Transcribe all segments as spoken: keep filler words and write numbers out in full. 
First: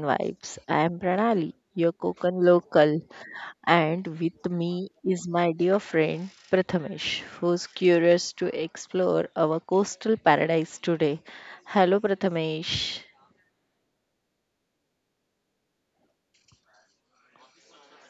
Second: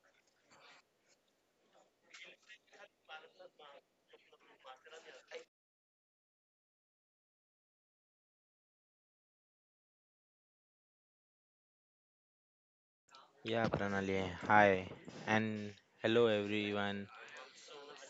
Vibes. I am Pranali, your Cookin local, and with me is my dear friend Prathamesh, who's curious to explore our coastal paradise today. Hello, Prathamesh. Yeah, Pranali. Hi, and hello everyone.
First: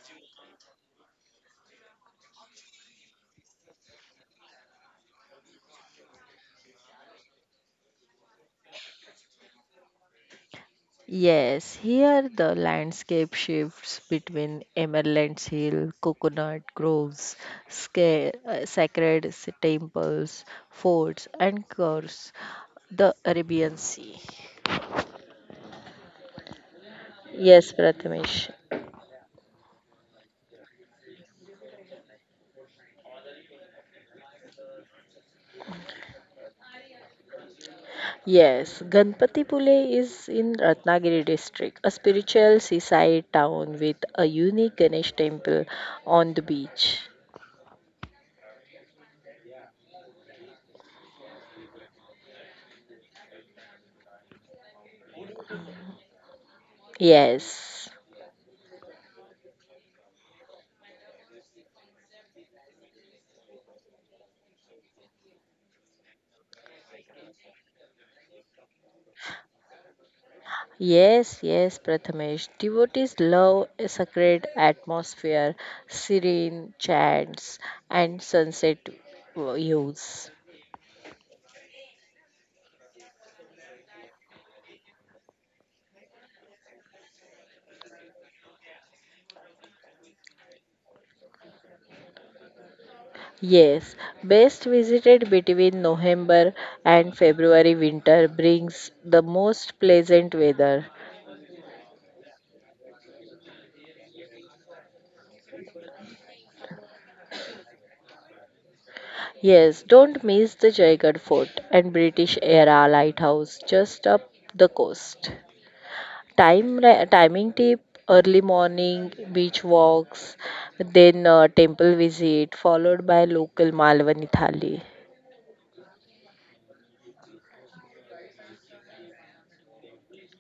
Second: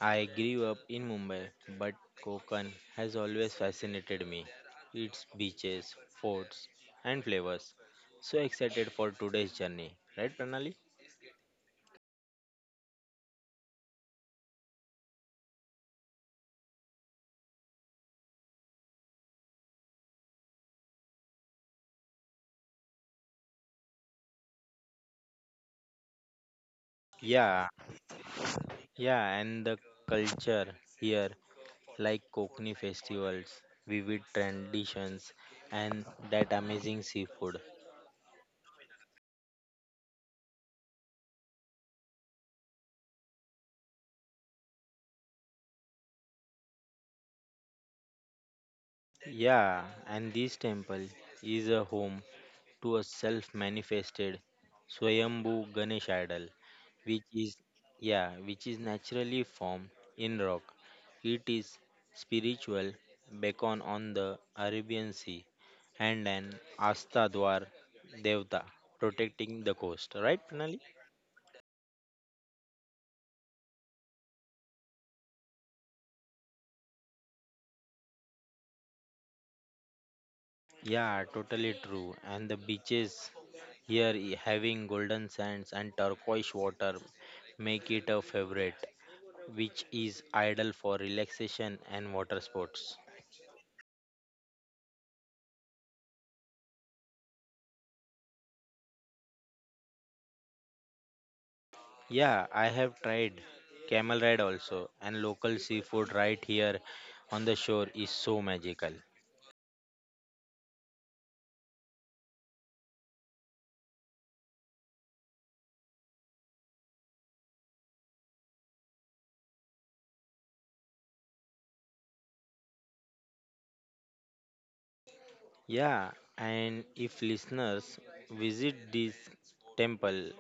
I grew up in Mumbai, but Konkan has always fascinated me. Its beaches, forts, and flavors. So excited for today's journey, right, Pranali? Yes, here the landscape shifts between Emerald's Hill, coconut groves, sca- uh, sacred temples, forts, and of course, the Arabian Sea. Yeah, Yes, Prathamesh. yeah, and the culture here, like Kokni festivals, vivid traditions, and that amazing seafood. Yes, Ganpatipule is in Ratnagiri district, a spiritual seaside town with a unique Ganesh temple on the beach. Yeah, and this temple is a home to a self manifested Swayambhu Ganesh idol, which is Yes. yeah, which is naturally formed in rock. It is spiritual beacon on the Arabian Sea and an Astadwar Devta protecting the coast. Right, Pranali? Yes, yes, Prathamesh. Devotees love a sacred atmosphere, serene chants, and sunset views. Yeah, totally true. And the beaches here i- having golden sands and turquoise water make it a favorite, which is ideal for relaxation and water sports. Yes, best visited between November and February winter brings the most pleasant weather. Yeah, I have tried camel ride also, and local seafood right here on the shore is so magical. Yes, don't miss the Jaigarh Fort and British era lighthouse just up the coast. Time ra- timing tip early morning beach walks, then uh, temple visit followed by local Malwani thali. Yeah, and if listeners visit this temple,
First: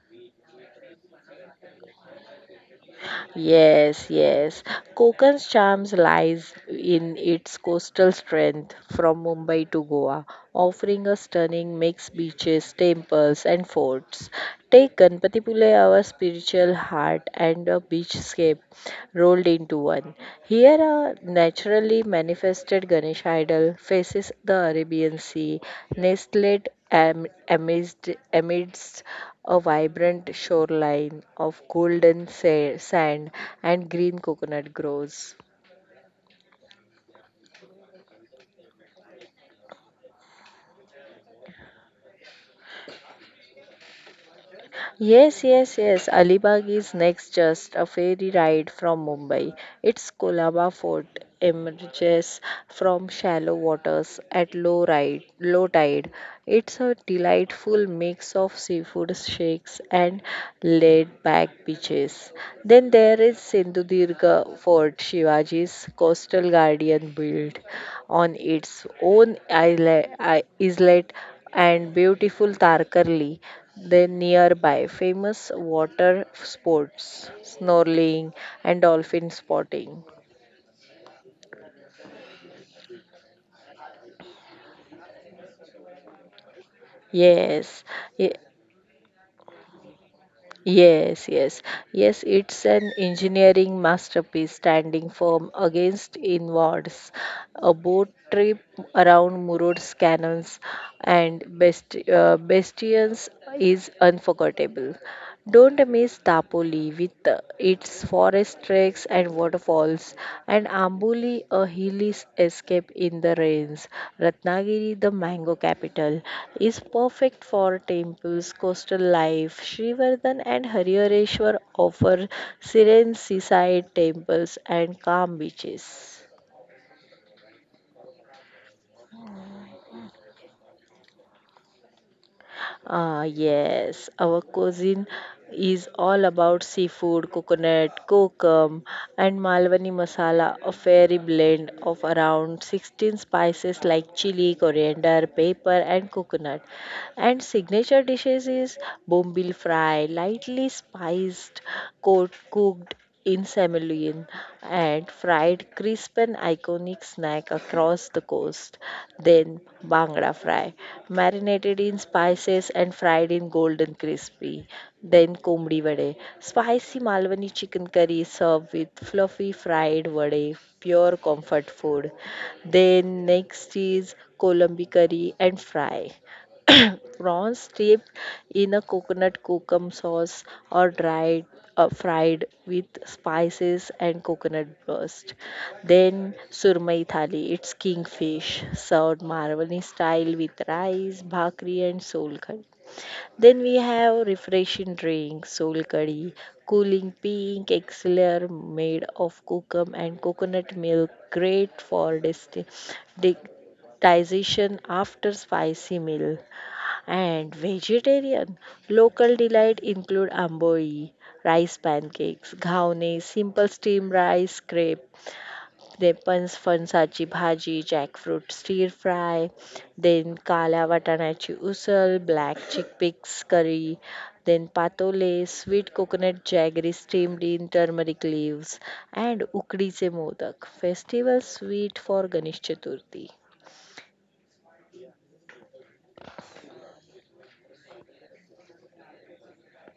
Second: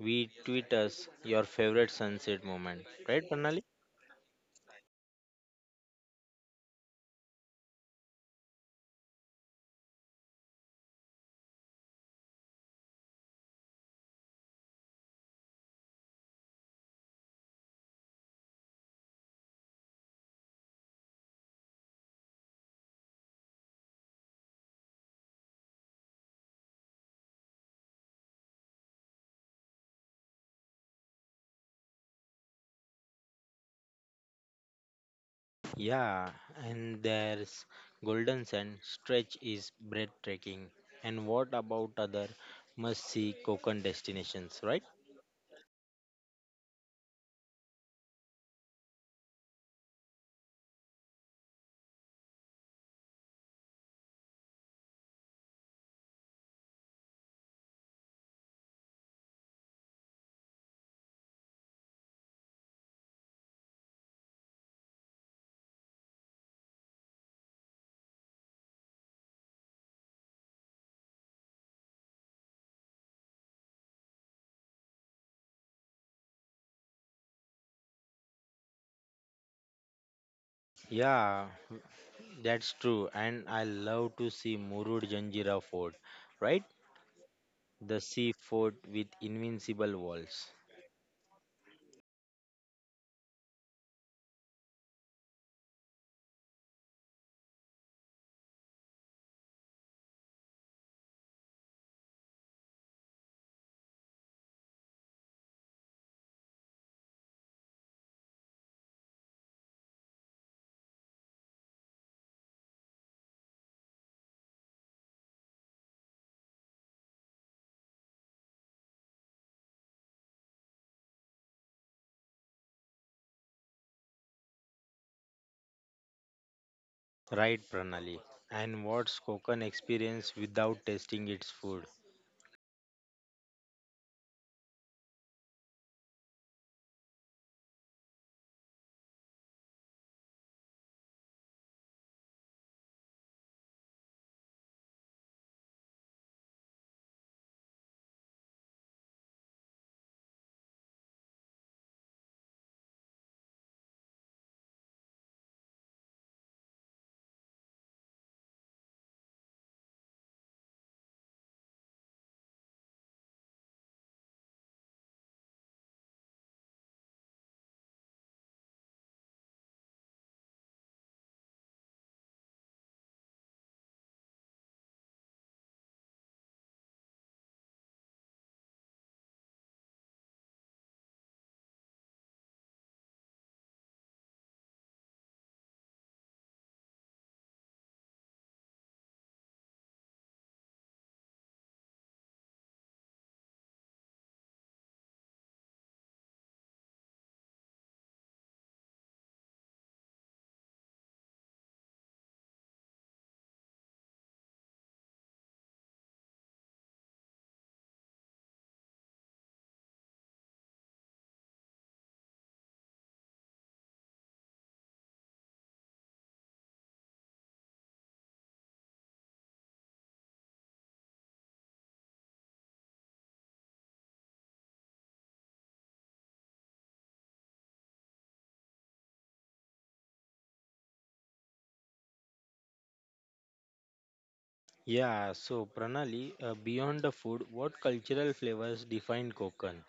we tweet us your favorite sunset moment, right, Pranali? Yes, yes. Konkan's charms lies in its coastal strength from Mumbai to Goa, offering a stunning mixed beaches, temples and forts. Take Ganpatipule, our spiritual heart and a beachscape rolled into one. Here a naturally manifested Ganesh idol faces the Arabian Sea, nestled am, amidst, amidst a vibrant shoreline of golden sa- sand and green coconut groves. Yeah, and there's golden sand stretch is breathtaking. And what about other must see Konkan destinations, right? Yes, yes, yes. Alibag is next just a ferry ride from Mumbai. Its Kolaba fort emerges from shallow waters at low ride, low tide. It's a delightful mix of seafood shakes and laid-back beaches. Then there is Sindhudurga Fort, Shivaji's coastal guardian built on its own isle- i- islet and beautiful Tarkarli, the nearby famous water sports, snorkeling and dolphin spotting. Yeah, that's true. And I love to see Murud Janjira Fort, right? Yes, The sea ye- fort with invincible walls. yes, yes, yes, it's an engineering masterpiece standing firm against inwards. A boat trip around Murod's cannons and Best, uh, Bastions is unforgettable. Don't miss Tapoli with uh, its forest treks and waterfalls, and Amboli, a hilly s- escape in the rains. Ratnagiri, the mango capital, is perfect for temples, coastal life. Srivardhan and Harihareshwar offer serene seaside temples and calm beaches. Right, Pranali. And what's Konkan experience without tasting its food? Ah, yes, our cuisine is all about seafood, coconut, kokum, and Malwani masala, a fairy blend of around sixteen spices like chili, coriander, pepper, and coconut. And signature dishes is bombil fry, lightly spiced, coat cooked in semolina and fried crisp an iconic snack across the coast. Then bangra fry, marinated in spices and fried in golden crispy. Then komdi vade, spicy Malwani chicken curry served with fluffy fried vade, pure comfort food. Then next is kolambi curry and fry. Prawns dipped in a coconut kokum sauce or dried uh, fried with spices and coconut burst. Then surmai thali, it's kingfish, served Maravani style with rice, bhakri and sol curry. Then we have refreshing drinks, sol curry, cooling pink elixir made of kokum and coconut milk, great for digestion after spicy meal. And vegetarian, local delight include amboi, rice pancakes, ghawne, simple steamed rice crepe, repans, फणसाची भाजी, jackfruit stir fry, then kala वाटाण्याची usal, black chickpeas curry, then patole, sweet coconut jaggery steamed in turmeric leaves, and ukdीचे modak, festival sweet for Ganesh Chaturthi. Yeah, so Pranali, uh, beyond the food, what cultural flavors define Konkan?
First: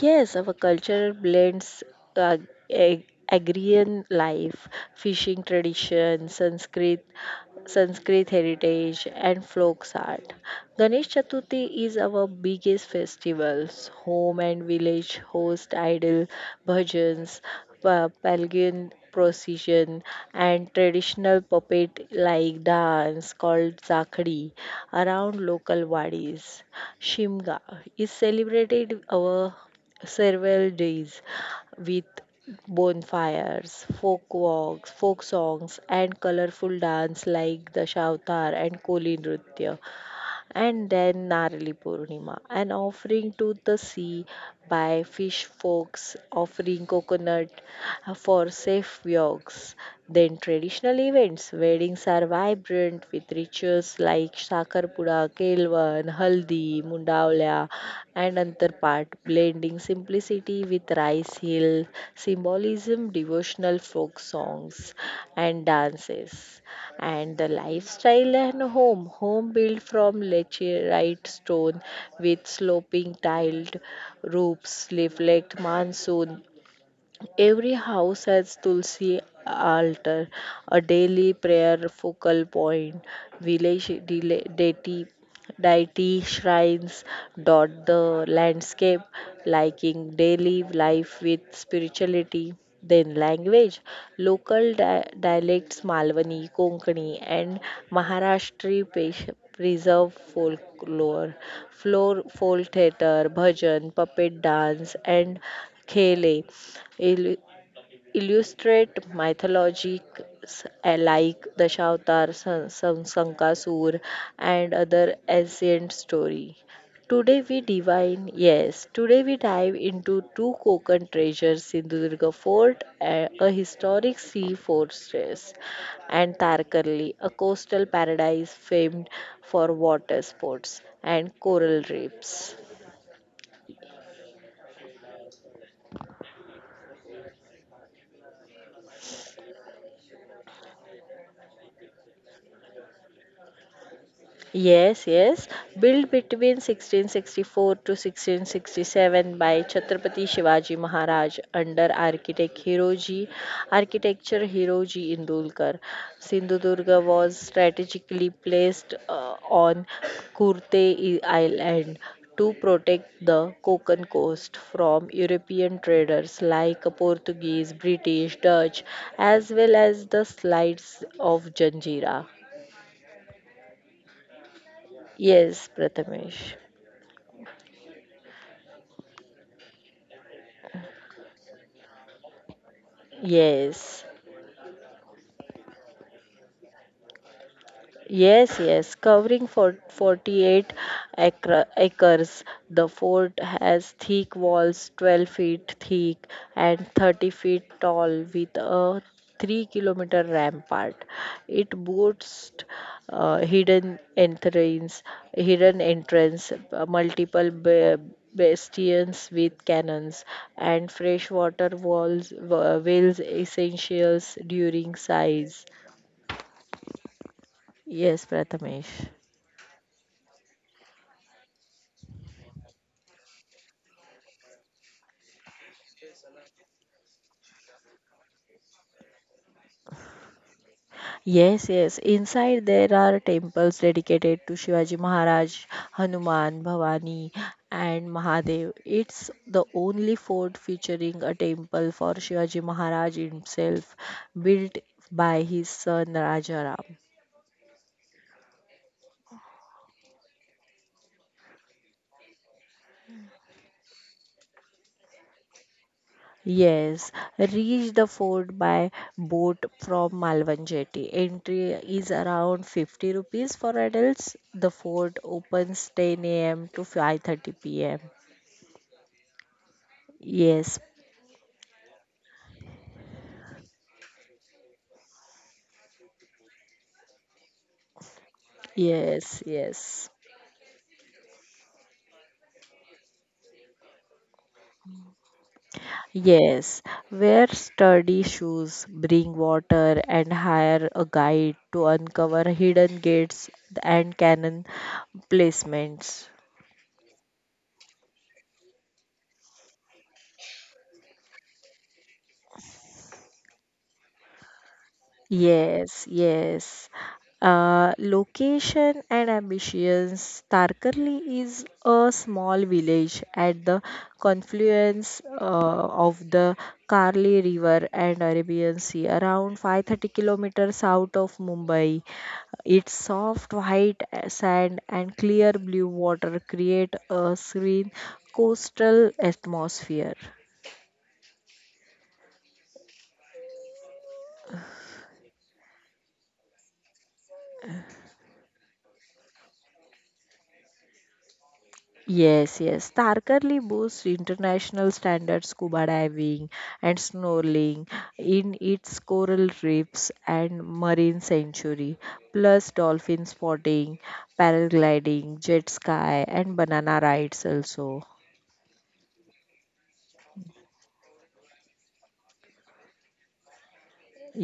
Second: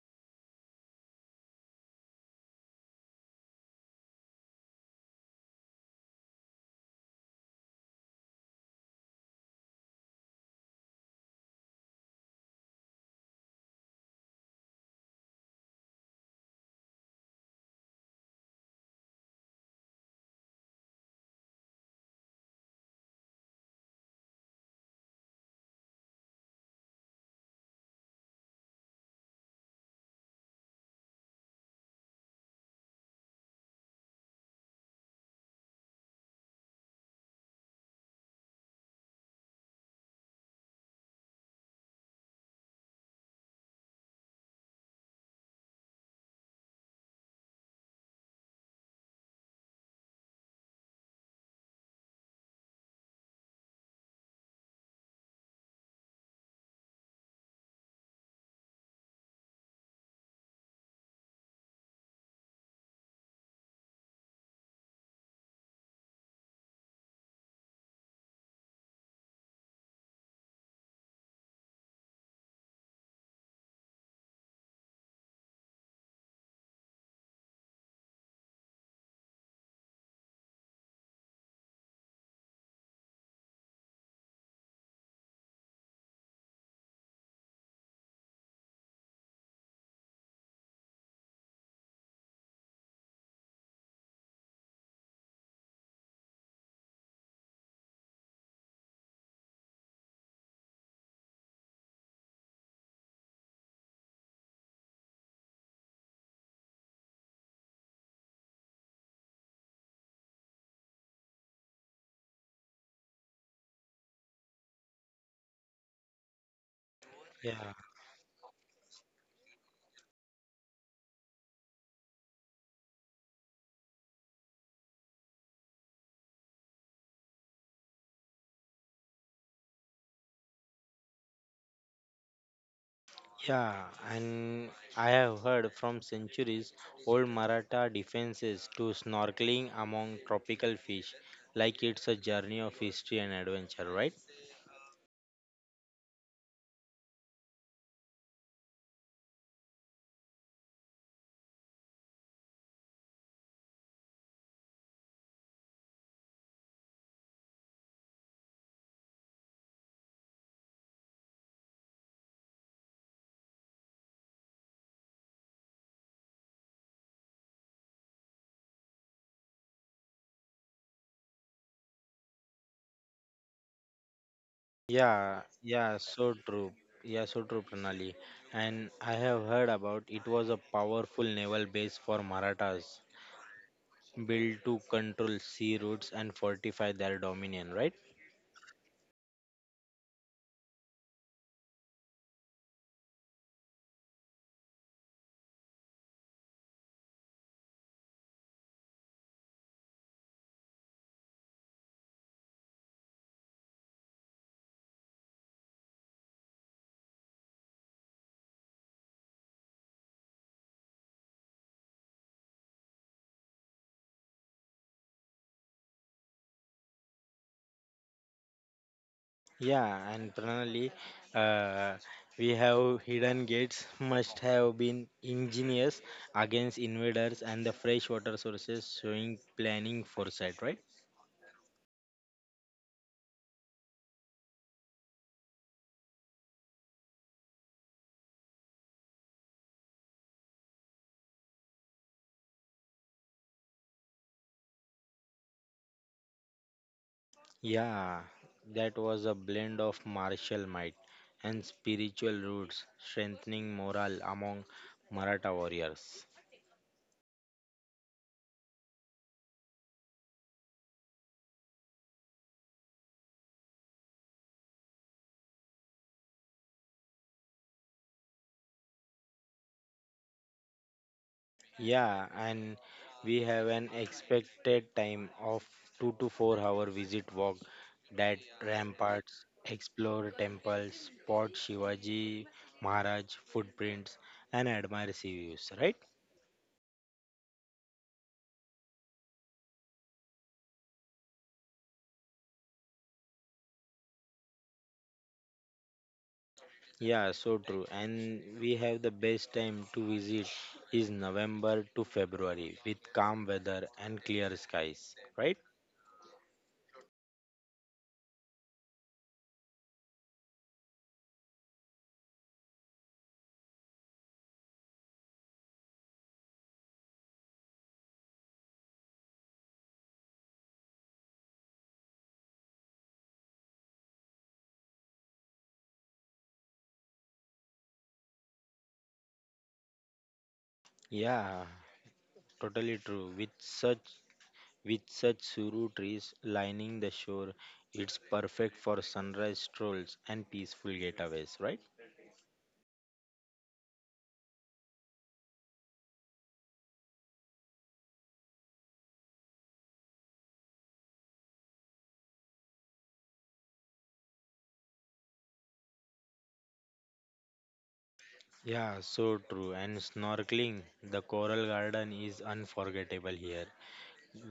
Yes, our culture blends uh, ag- agrarian life, fishing tradition, Sanskrit, Sanskrit heritage, and folk art. Ganesh Chaturthi is our biggest festivals. Home and village host idol bhajans, pa- pagan procession, and traditional puppet like dance called zakhdi around local wadis. Shimga is celebrated our several days with bonfires, folk walks, folk songs, and colorful dance like the Shavtar and Koli Nritya, and then Narali Purnima, an offering to the sea by fish folks offering coconut for safe walks. Then traditional events, weddings are vibrant with rituals like Sakarpura, Kelvan, Haldi, Mundavla, and another part, blending simplicity with rice hill, symbolism, devotional folk songs, and dances. And the lifestyle and home, home built from laterite stone with sloping tiled roofs reflect monsoon. Every house has Tulsi altar, a daily prayer focal point. Village dele- deity, Deity shrines dot the landscape, liking daily life with spirituality. Then language, local di- dialects Malwani, Konkani, and Maharashtri pe- preserve folklore, floor folk theatre, bhajan, puppet dance, and khele Ill- illustrate mythologies uh, like Dashavatar, San- San- Sankasur, and other ancient story. Today we Yeah. Divine, yes, today we dive into two Konkan treasures, Sindhudurga Fort, a, a historic sea fortress, and Tarkarli, a coastal paradise famed for water sports and coral reefs. Yeah, and I have heard from centuries old Maratha defenses to snorkeling among tropical fish, like it's a journey of history and adventure, right? Yes, yes. Built between sixteen sixty-four to sixteen sixty-seven by Chhatrapati Shivaji Maharaj under architect Hiroji, architecture Hiroji Indulkar. Sindhudurga was strategically placed uh, on Kurte I- Island to protect the Konkan coast from European traders like Portuguese, British, Dutch, as well as the slides of Janjira. Yeah, Yes, yeah, so Prathamesh. true. Yeah, so true, Pranali. And I have heard about it was a powerful naval base for Marathas, Yes, built to control sea routes and fortify their dominion, right? yes, yes. Covering for forty-eight acre, acres, the fort has thick walls, twelve feet thick and thirty feet tall, with a three kilometer rampart. It boasts uh, hidden entrance, hidden entrance, uh, multiple ba- bastions with cannons, and freshwater walls, wa- whales essentials during size. Yes, Prathamesh. Yeah, and Pranali, uh, we have hidden gates must have been ingenious against invaders and the fresh water sources, showing planning foresight, right? Yes, yes. Inside there are temples dedicated to Shivaji Maharaj, Hanuman, Bhavani, and Mahadev. It's the only fort featuring a temple for Shivaji Maharaj himself, built by his son Rajaram. Yeah, that was a blend of martial might and spiritual roots, strengthening morale among Maratha warriors. Yes, reach the fort by boat from Malvan Jetty. Entry is around fifty rupees for adults. The fort opens ten a m to five thirty p m. Yes, Yeah, and we have an expected time of two to four hour visit walk that ramparts, yes, yes, explore temples, spot Shivaji Maharaj footprints, and admire sea views, right? yes. Wear sturdy shoes, bring water, and hire a guide to uncover hidden gates and cannon placements. Yeah, so true. And we have the best time to visit is November to February with calm weather and clear skies, right? Yes, yes. Uh, location and ambitions. Tarkarli is a small village at the confluence uh, of the Karli River and Arabian Sea, around five hundred thirty kilometers south of Mumbai. Its soft white sand and clear blue water create a serene coastal atmosphere. Yeah, totally true. With such With such suru trees lining the shore, it's perfect for sunrise strolls and peaceful getaways, right? Yes, yes. Tarkarli boasts international standard scuba diving and snorkeling in its coral reefs and marine sanctuary, plus dolphin spotting, paragliding, jet ski, and banana rides also. Yeah, so true. And snorkeling, the coral garden is unforgettable here.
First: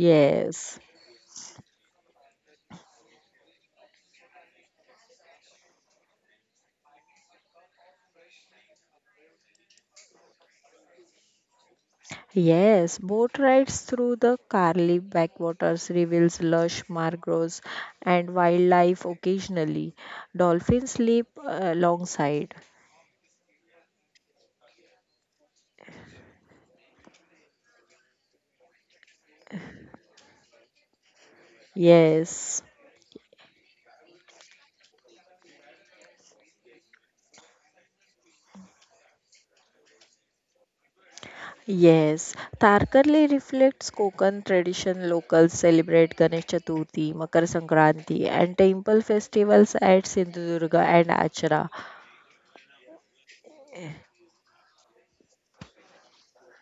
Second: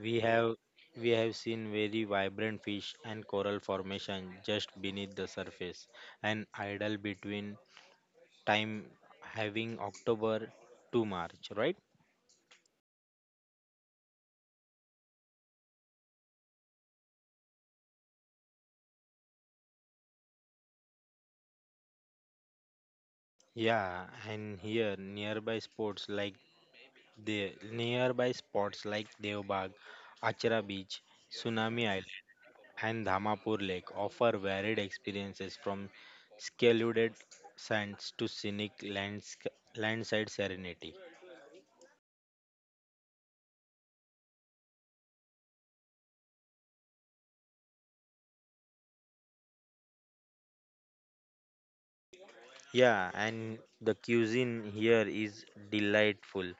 We Yeah. have we have seen very vibrant fish and coral formation just beneath the surface, and idle between time having October to March, right? Yes, boat rides through the Karli backwaters reveals lush mangroves and wildlife occasionally. Dolphins sleep uh, alongside. Yeah, and here nearby spots like The nearby spots like Devbag, Achara Beach, Tsunami Island, Yes. and Dhamapur Lake offer varied experiences from scalded sands to scenic landsca- landside serenity. Yes, Tarkarli reflects Konkan tradition. Locals celebrate Ganesh Chaturthi, Makar Sankranti, and temple festivals at Sindhudurga and Achara. Yeah, and the cuisine here is delightful,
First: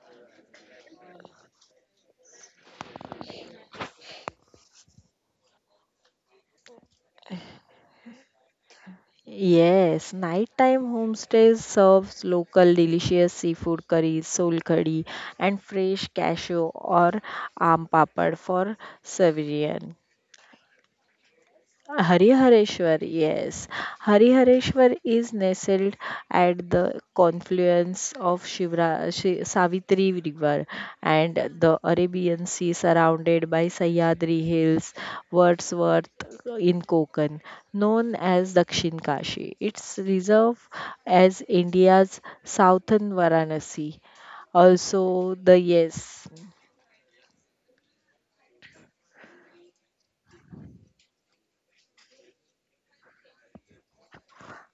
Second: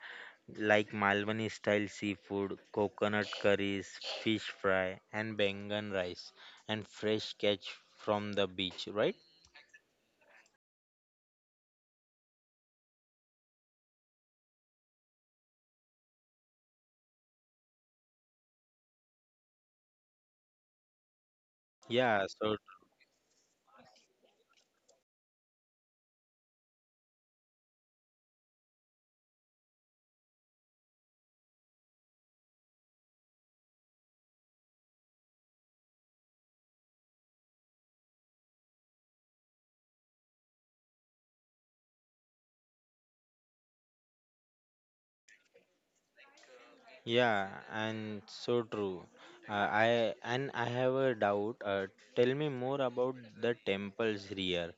like Malwani style seafood, coconut curries, fish fry, and bangan rice, and fresh catch from the beach, right? Yes, nighttime homestays serves local delicious seafood curries, solkadi, and fresh cashew or aam papad for serving. Yeah, so Harihareshwar, yes. Harihareshwar is nestled at the confluence of Shivra, Shi- Savitri River and the Arabian Sea, surrounded by Sahyadri Hills, Wordsworth in Konkan, known as Dakshin Kashi. It's reserved as India's southern Varanasi. Also, the yes. Yeah, and so true. Uh, I and I have a doubt. Uh, tell me more about the temples here.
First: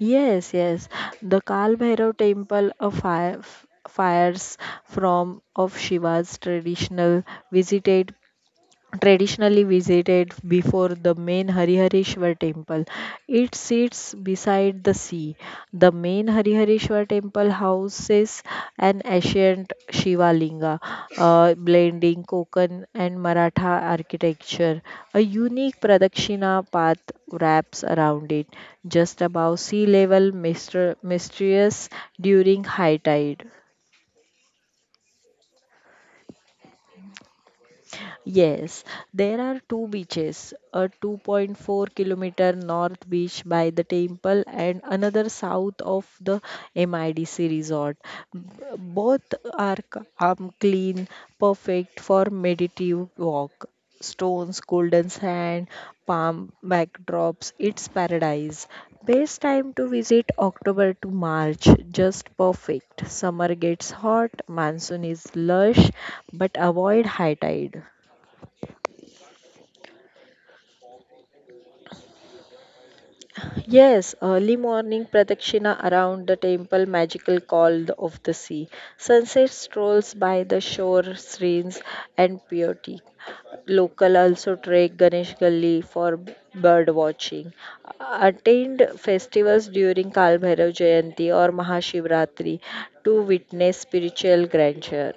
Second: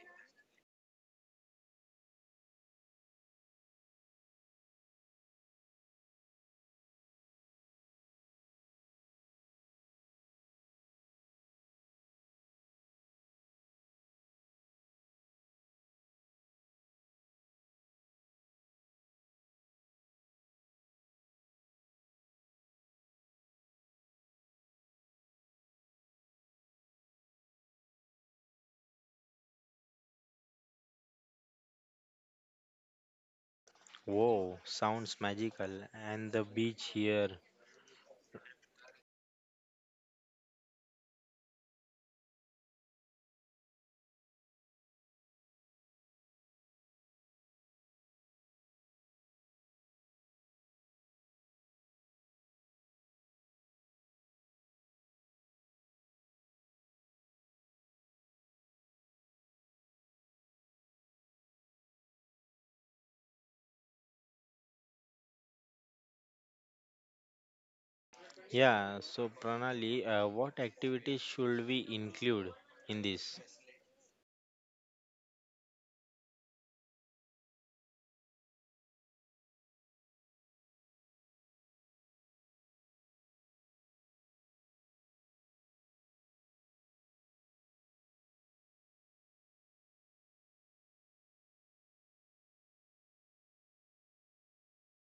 Yes, yes. The Kal Bhairav temple of fire, fires from of Shiva's traditional visited traditionally visited before the main Harihareshwar temple. It sits beside the sea. The main Harihareshwar temple houses an ancient Shiva Linga, uh, blending Konkan and Maratha architecture. A unique Pradakshina path wraps around it, just above sea level, myster- mysterious during high tide. Whoa, sounds magical. And the beach here. Yes, there are two beaches, a two point four kilometer north beach by the temple and another south of the M I D C resort. B- Both are c- um, clean, perfect for meditative walk. Stones, golden sand, palm backdrops, it's paradise. Best time to visit October to March, just perfect. Summer gets hot, monsoon is lush, but avoid high tide. Yeah, so Pranali, uh, what activities should we include in this? Yes, early morning pradakshina around the temple, magical call of the sea. Sunset strolls by the shore, serene and purity. Local also trek Ganesh Gully for bird watching. Attend festivals during Kalbhairav Jayanti or Mahashivratri to witness spiritual grandeur.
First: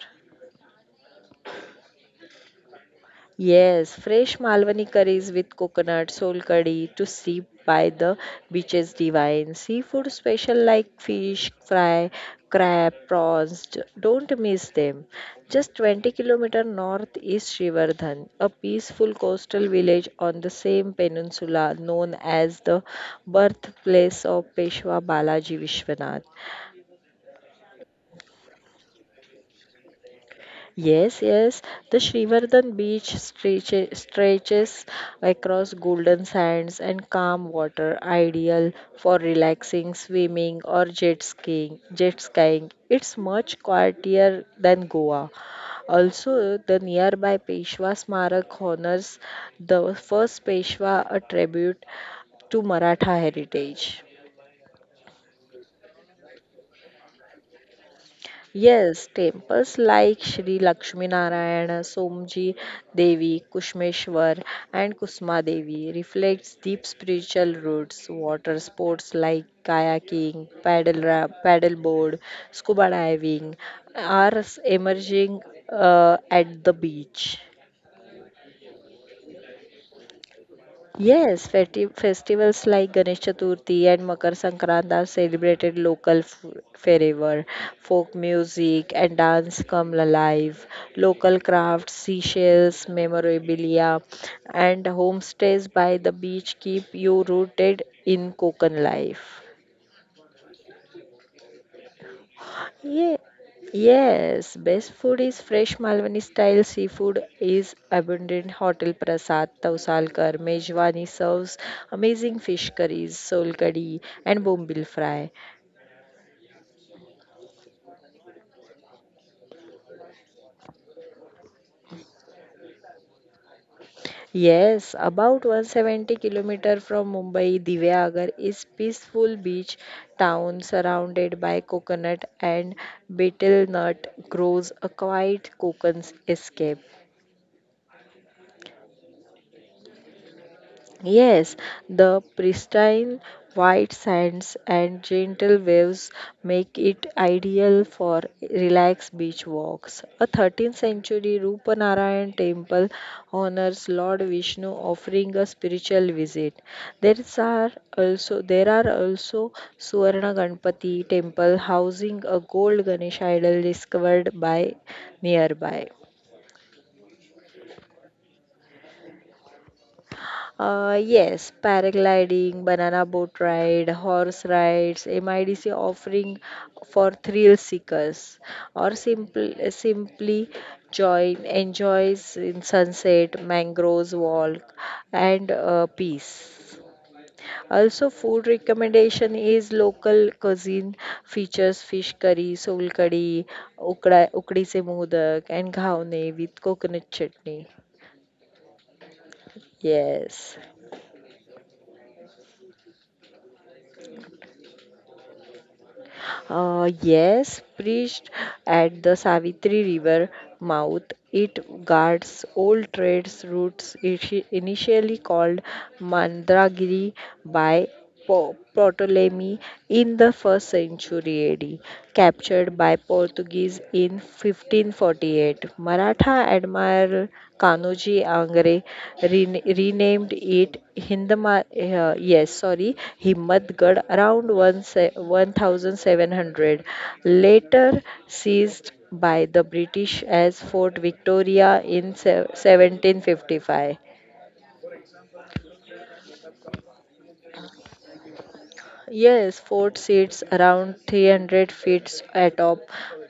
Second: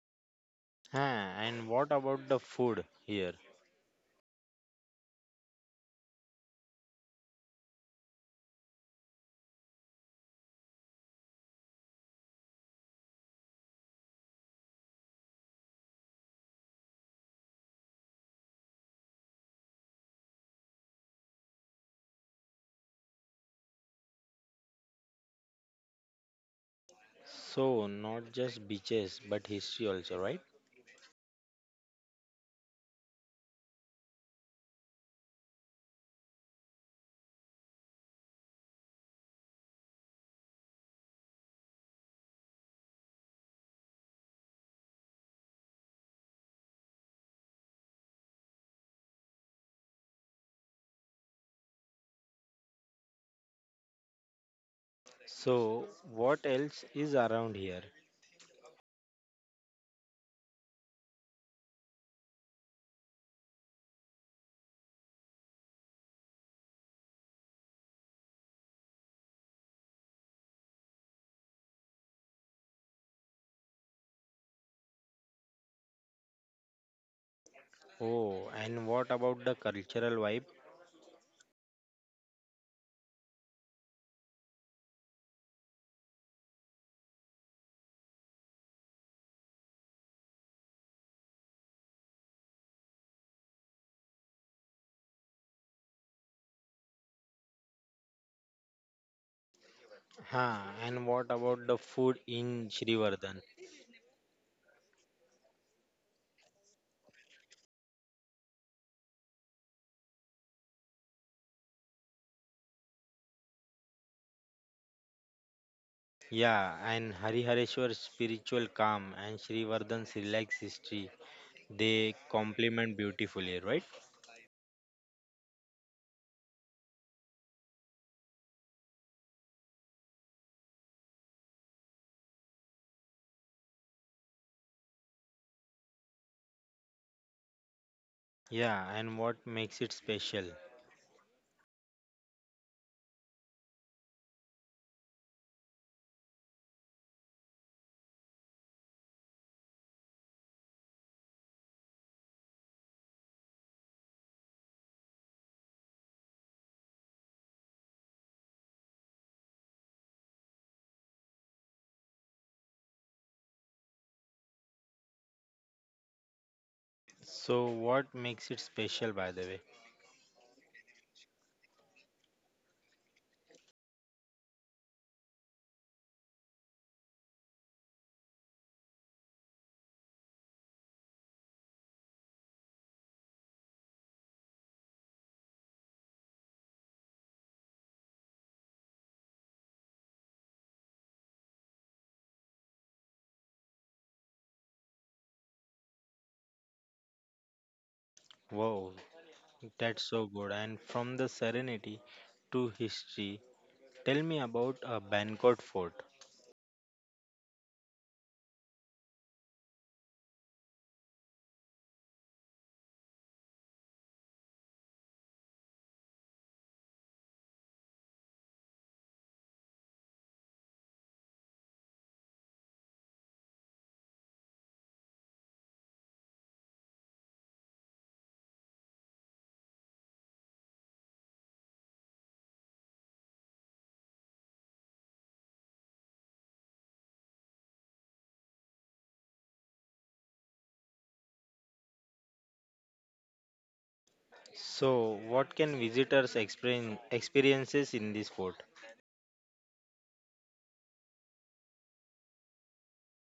Huh, and what about the food here? Yes, fresh Malwani curries with coconut, soul curry to sip by the beaches divine. Seafood special like fish, fry, crab, prawns. d- Don't miss them. Just twenty kilometer north is Srivardhan, a peaceful coastal village on the same peninsula known as the birthplace of Peshwa Balaji Vishwanath. So, not just beaches, but history also, right? Yes, yes. The Srivardhan beach stretches, stretches across golden sands and calm water, ideal for relaxing, swimming, or jet skiing. Jet skiing. It's much quieter than Goa. Also, the nearby Peshwa Smarak honors the first Peshwa, a tribute to Maratha heritage. So, what else is around here? Yes, temples like Shri Lakshmi Narayana, Somji Devi, Kushmeshwar, and Kusma Devi reflects deep spiritual roots. Water sports like kayaking, paddle ra- paddleboard, scuba diving are s- emerging uh, at the beach. Oh, and what about the cultural vibe? Yes, festi- festivals like Ganesh Chaturthi and Makar Sankrant are celebrated local f- forever. Folk music and dance come alive. Local crafts, seashells, memorabilia, and homestays by the beach keep you rooted in Konkan life. Huh, and what about the food in Ye- Srivardhan? yes, best food is fresh Malwani style seafood is abundant. Hotel Prasad, Tausalkar, Mejwani serves amazing fish curries, sol kadhi, and bombil fry. Yeah, and Harihareshwar spiritual calm and Srivardhan's relaxed history, they complement beautifully, right? Yes, about one hundred seventy kilometers from Mumbai, Divyagar is peaceful beach town surrounded by coconut and betel nut groves, a quiet coconut escape. Yeah, and what makes it special? Yes, the pristine white sands and gentle waves make it ideal for relaxed beach walks. A thirteenth century Rupanarayan temple honors Lord Vishnu offering a spiritual visit. There is are also there are also Suvarna Ganpati temple housing a gold Ganesh idol discovered by nearby. So, what makes it special, by the way? Uh, yes, paragliding, banana boat ride, horse rides, M I D C offering for thrill seekers, or simple, simply join enjoys in sunset, mangroves walk, and uh, peace. Also, food recommendation is local cuisine features fish curry, soul curry, ukda, ukdi se modak, and ghawne with coconut chutney. Wow, that's so good. Yes. And from the serenity to history, tell me about a Bangkok fort. Uh, yes, priest at the Savitri River mouth, it guards old trade routes ishi- initially called Mandragiri by Po- Ptolemy in the first century A D, captured by Portuguese in fifteen forty-nine. eighteen forty-eight, Maratha admiral Kanoji Angre rena- renamed it Hindma- uh, yes, sorry, Himmatgarh around one se- one thousand seven hundred, later seized by the British as Fort Victoria in se- seventeen fifty-five. So, what can visitors experience experiences in this fort? Yes, fort seats around three hundred feet atop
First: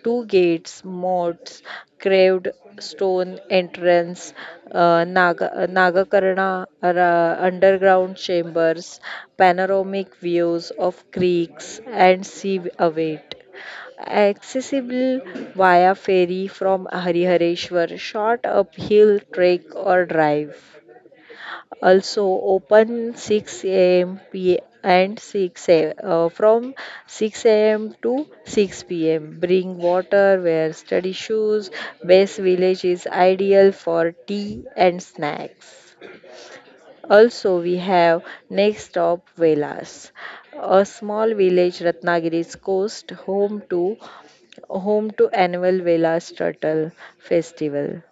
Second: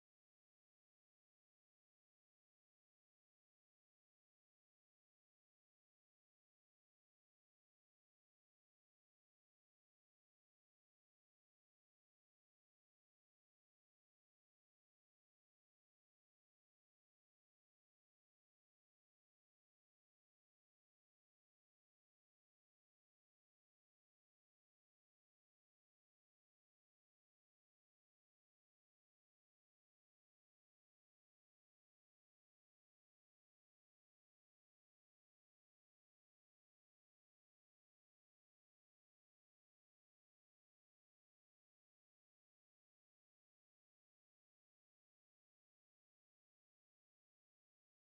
two gates, moats, carved stone entrance, uh, Naga, uh, Nagakarna uh, underground chambers, panoramic views of creeks and sea await. Accessible via ferry from Harihareshwar, short uphill trek or drive, also open 6 a.m. p and 6 a, uh, from six a m to six p m. Bring water, wear study shoes. Best village is ideal for tea and snacks. Also, we have next stop Velas, a small village Ratnagiri's coast, home to home to annual Velas Turtle Festival.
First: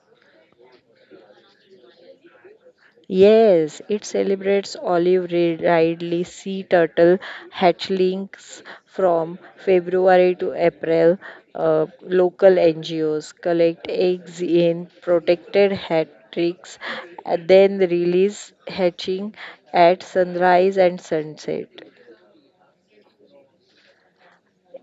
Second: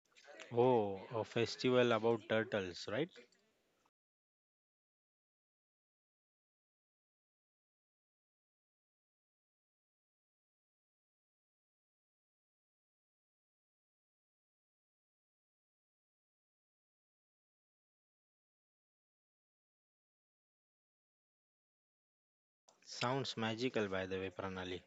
Oh, a festival about turtles, right? Yes, it celebrates olive ridley sea turtle hatchlings from February to April. Uh, local N G Os collect eggs in protected hatcheries and then release hatching at sunrise and sunset. Sounds magical, by the way, Pranali.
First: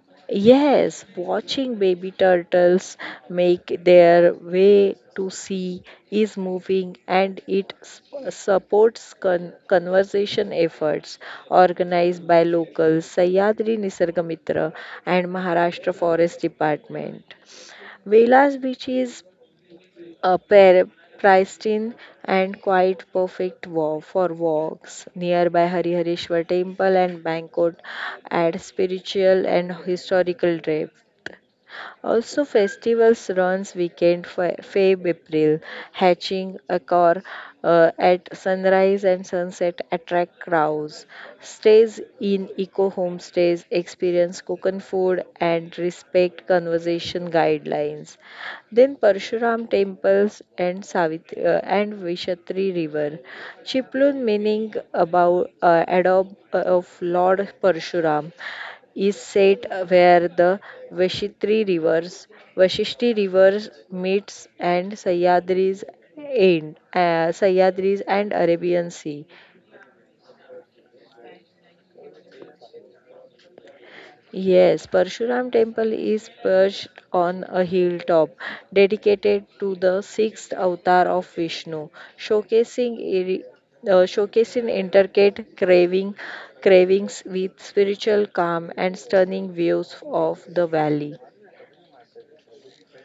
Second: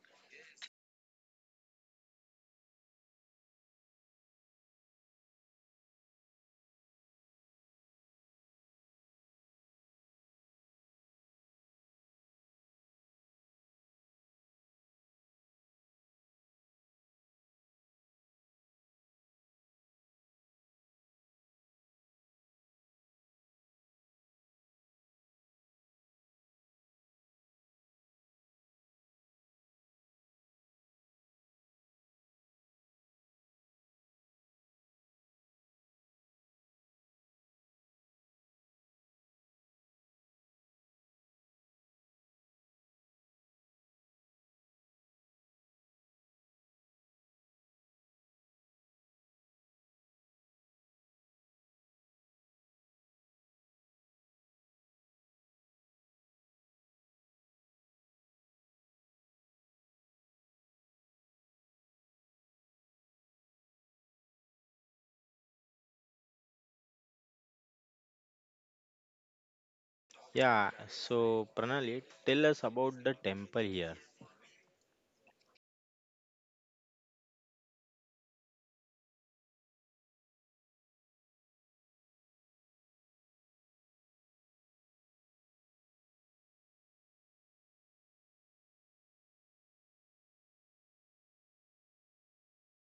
Yes, watching baby turtles make their way to sea is moving, and it sp- supports con- conservation efforts organized by locals, Sahyadri Nisargamitra and Maharashtra Forest Department. Vela's beach is a pair, pristine and quite perfect wa- for walks. Nearby Harihareshwar temple and Bangkok add spiritual and historical depth. Also, festivals runs weekend for Feb April, hatching a car uh, at sunrise and sunset attract crowds. Stays in eco homestays, experience coconut food and respect conservation guidelines. Then Parshuram temples and Savitri uh, and Vishatri river. Chiplun, meaning about uh, adobe of Lord Parshuram, is set where the Vashitri rivers, Vashishti rivers meets, and Sayadri's end, uh, Sahyadris and Arabian Sea. Yeah, so Pranali, tell us about the temple here. Yes, Parshuram temple is perched on a hilltop dedicated to the sixth avatar of Vishnu, showcasing iri- uh, showcasing intricate craving cravings with spiritual calm and stunning views of the valley.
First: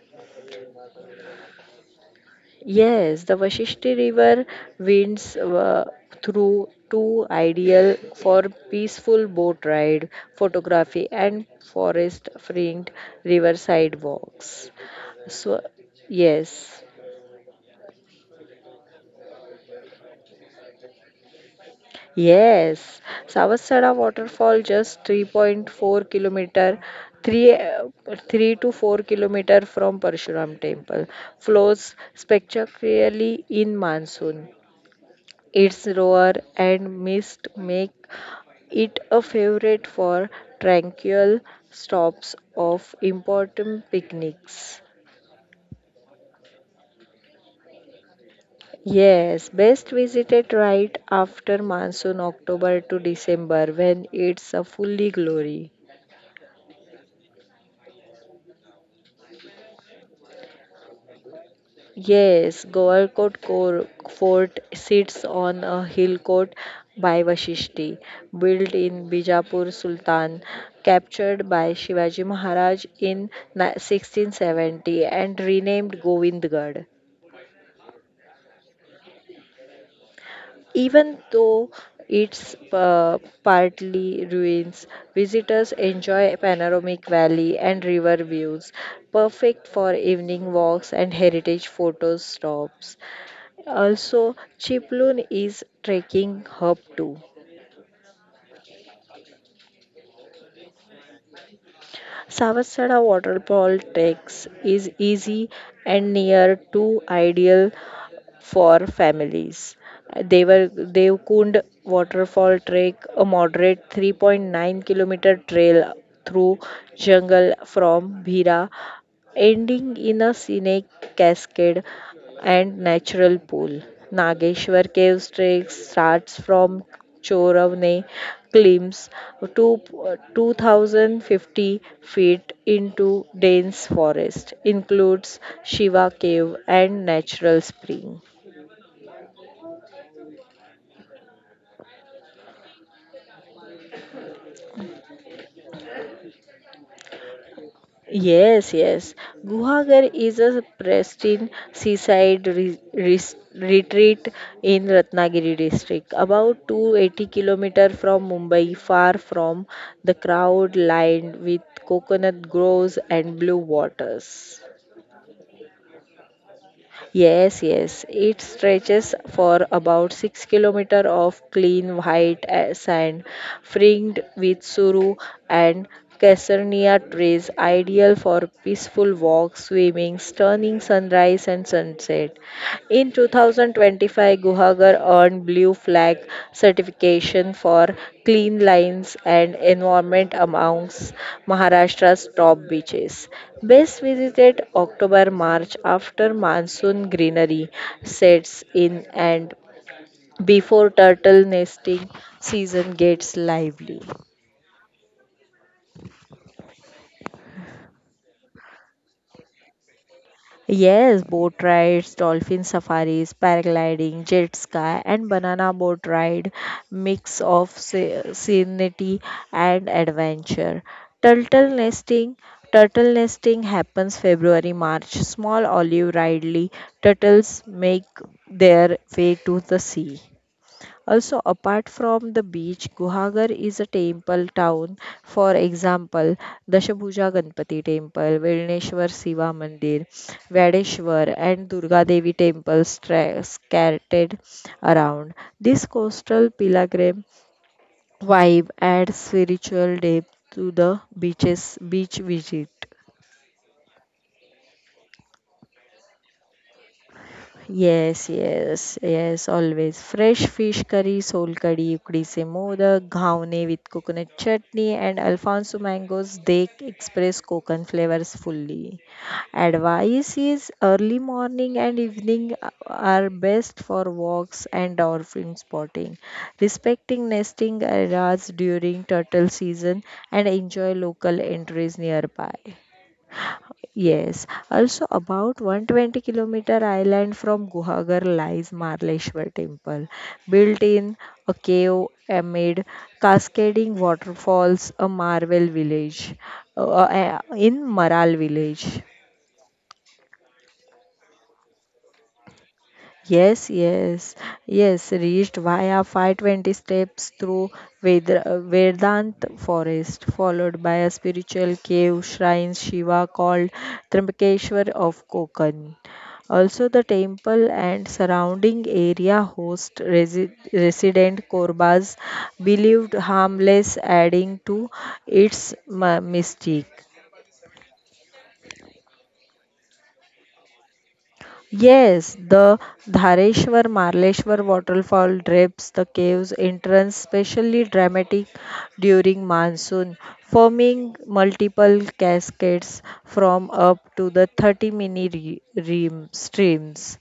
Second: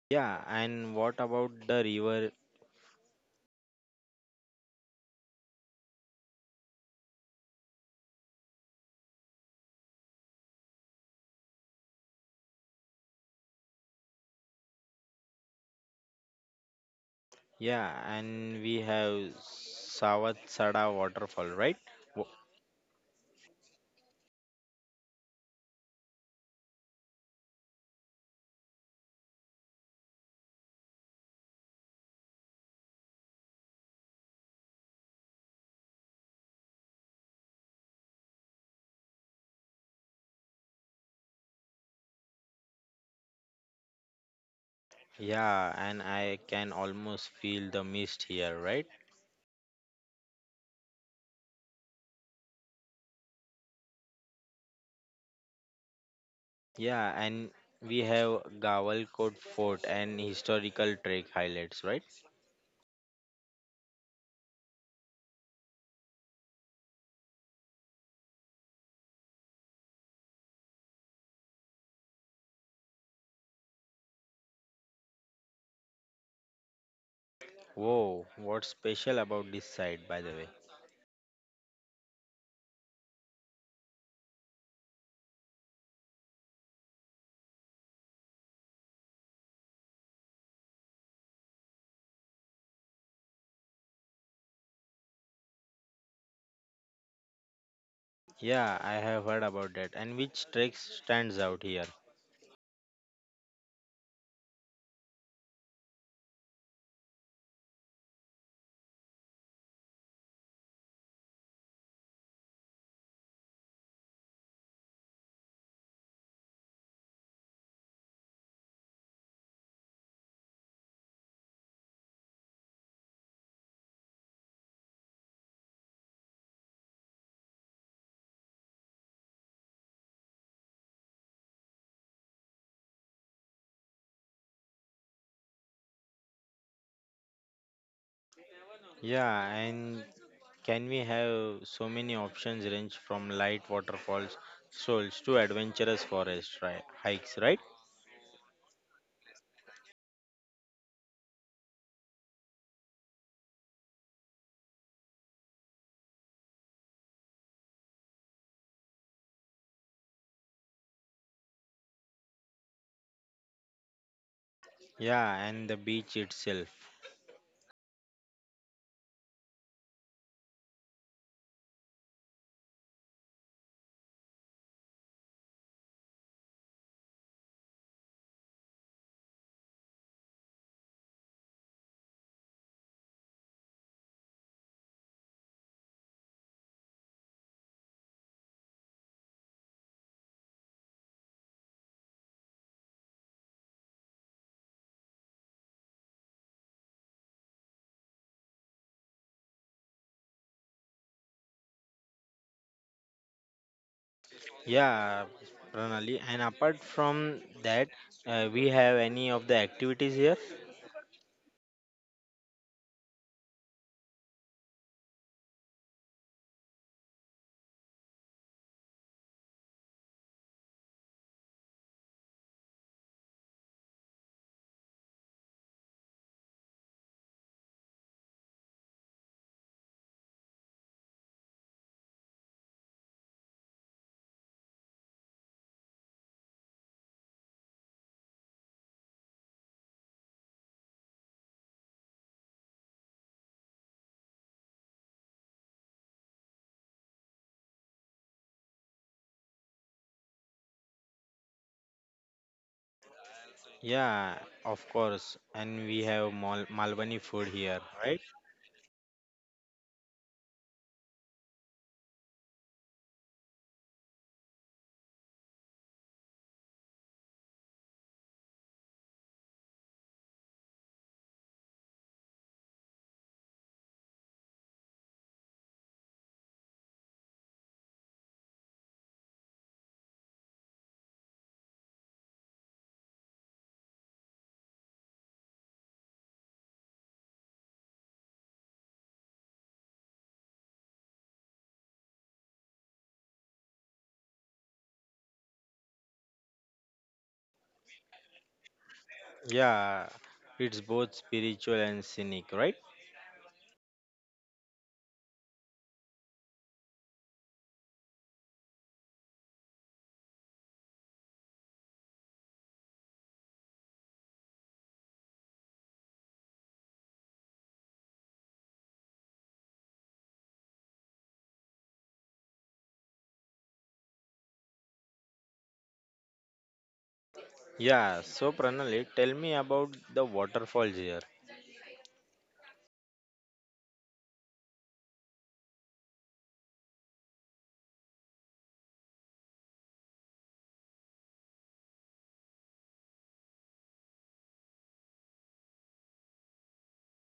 Yeah, and what about the river? Yes, the Vashishti River winds uh, through two, ideal for peaceful boat ride, photography, and forest-fringed riverside walks. So, yes. Yeah, and we have Savatsada waterfall, right? Wo- Yes, Savasara waterfall, just three point four kilometer, three, uh, three to four kilometer from Parshuram temple, flows spectacularly in monsoon. Its roar and mist make it a favorite for tranquil stops of important picnics. Yeah, and I can almost feel the mist here, right? Yes, best visited right after monsoon, October to December, when it's a fully glory. Yeah, and we have Gawalkot Fort and historical trek highlights, right? Yes, Goalkot Cor- Fort sits on a hill court by Vashishti, built in Bijapur Sultan, captured by Shivaji Maharaj in ni- sixteen seventy and renamed Govindgarh. Whoa, what's special about this site, by the way? Even though its uh, partly ruins, visitors enjoy panoramic valley and river views, perfect for evening walks and heritage photo stops. Also, Chiplun is trekking hub too. Yeah, I have heard about that. And which trek stands out here? Savasada waterfall treks is easy and near to ideal for families. Devar, Devkund waterfall trek, a moderate three point nine kilometer trail through jungle from Bhira, ending in a scenic cascade and natural pool. Nageshwar Caves trek starts from Choravne, climbs to two thousand fifty feet into dense forest, includes Shiva Cave and Natural Spring. Yeah, and can we have so many options range from light waterfalls, strolls to adventurous forest ri- hikes, right? Yes, yes. Guhagar is a pristine seaside re- res- retreat in Ratnagiri district, about two hundred eighty kilometer from Mumbai, far from the crowd, lined with coconut groves and blue waters. Yeah, and the beach itself. Yes, yes. It stretches for about six kilometers of clean white uh, sand, fringed with suru and casernia trees, ideal for peaceful walks, swimming, stunning sunrise and sunset. In two thousand twenty-five, Guhagar earned Blue Flag certification for clean lines and environment, amongst Maharashtra's top beaches. Best visited October March, after monsoon greenery sets in and before turtle nesting season gets lively. Yeah, Pranali. And apart from that, uh, we have any of the activities here? Yes, boat rides, dolphin safaris, paragliding, jet ski, and banana boat ride, mix of se- serenity and adventure. Turtle nesting, turtle nesting happens February March. Small olive ridley turtles make their way to the sea. Also, apart from the beach, Guhagar is a temple town. For example, Dashabhuja Ganpati Temple, Vilneshwar Siva Mandir, Vadeshwar, and Durga Devi temples stra- scattered around. This coastal pilgrim vibe adds spiritual depth to the beaches beach visit. Yeah, of course. And we have Mal- Malwani food here, right? Yes, yes, yes, always. Fresh fish curry, soul curry, ukdi se modak, ghawne with coconut chutney, and Alfonso mangoes, they express coconut flavors fully. Advice is early morning and evening are best for walks and dolphin spotting. Respecting nesting areas during turtle season, and enjoy local entries nearby. Yes, also about one hundred twenty kilometer island from Guhagar lies Marleshwar temple, built in a cave amid cascading waterfalls, a Marvel village, uh, uh, in Maral village. Yeah, it's both spiritual and scenic, right? Yes, yes, yes, reached via five hundred twenty steps through Vedra- uh, Vedant forest, followed by a spiritual cave shrine Shiva called Trimbakeshwar of Konkan. Also, the temple and surrounding area host resi- resident Korbas, believed harmless, adding to its ma- mystique. Yeah, so Pranali, tell me about the waterfalls here. Yes, the Dhareshwar Marleshwar waterfall drapes the cave's entrance, specially dramatic during monsoon, forming multiple cascades from up to the thirty mini re- ream streams.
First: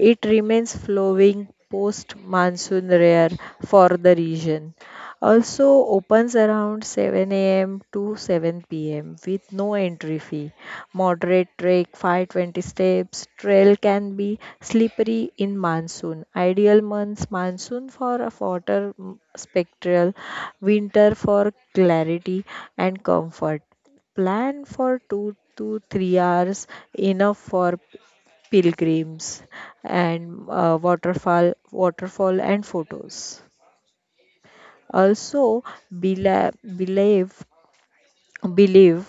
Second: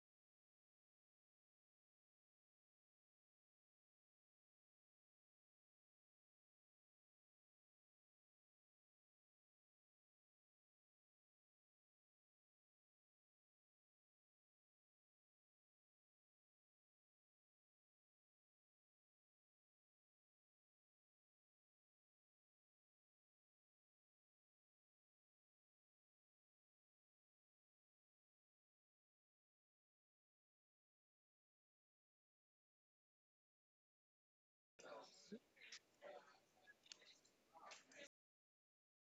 It remains flowing post monsoon, rare for the region. Also opens around seven a m to seven p m with no entry fee. Moderate trek, five hundred twenty steps. Trail can be slippery in monsoon. Ideal months monsoon for a water mm, spectral, winter for clarity and comfort. Plan for two to three hours, enough for pilgrims and uh, waterfall waterfall and photos, also bela- believe believe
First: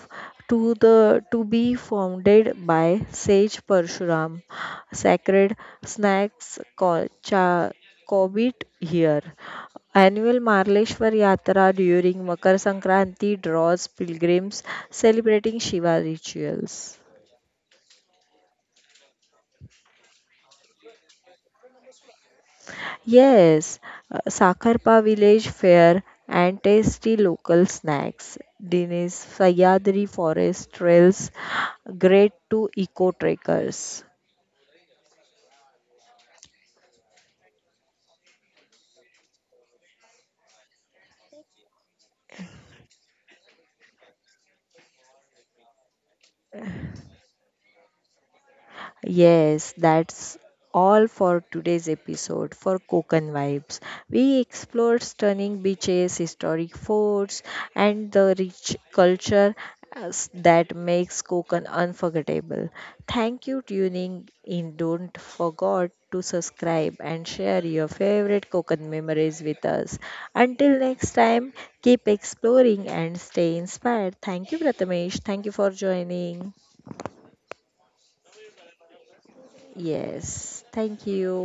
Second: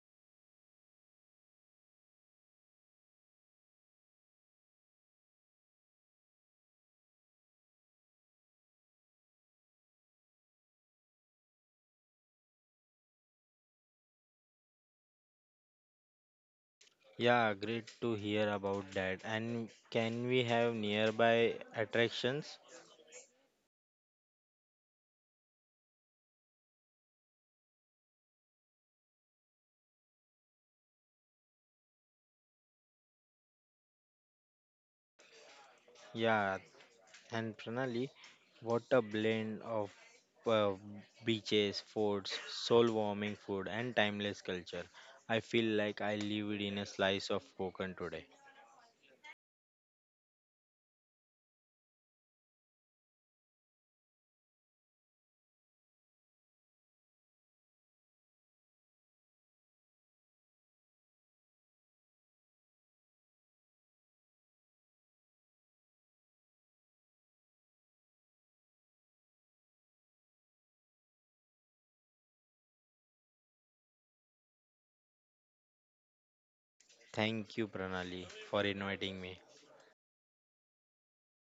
to the to be founded by sage Parshuram. Sacred snacks co- cha- covet here. Annual Marleshwar Yatra during Makar Sankranti draws pilgrims celebrating Shiva rituals. Yeah, great to hear about that. And can we have nearby attractions? Yes, uh, Sakarpa village fair and tasty local snacks. Dinesh Sayadri forest trails, great to eco trekkers. Yeah, and Pranali, what a blend of uh, beaches, forts, soul warming food, and timeless culture. I feel like I lived in a slice of Konkan today. Yes, that's all for today's episode for Kokan Vibes. We explored stunning beaches, historic forts, and the rich culture as- that makes Kokan unforgettable. Thank you tuning in. Don't forget to subscribe and share your favorite Kokan memories with us. Until next time, keep exploring and stay inspired. Thank you, Prathamesh. Thank you for joining. Thank you, Pranali, for inviting me. Yes, thank you.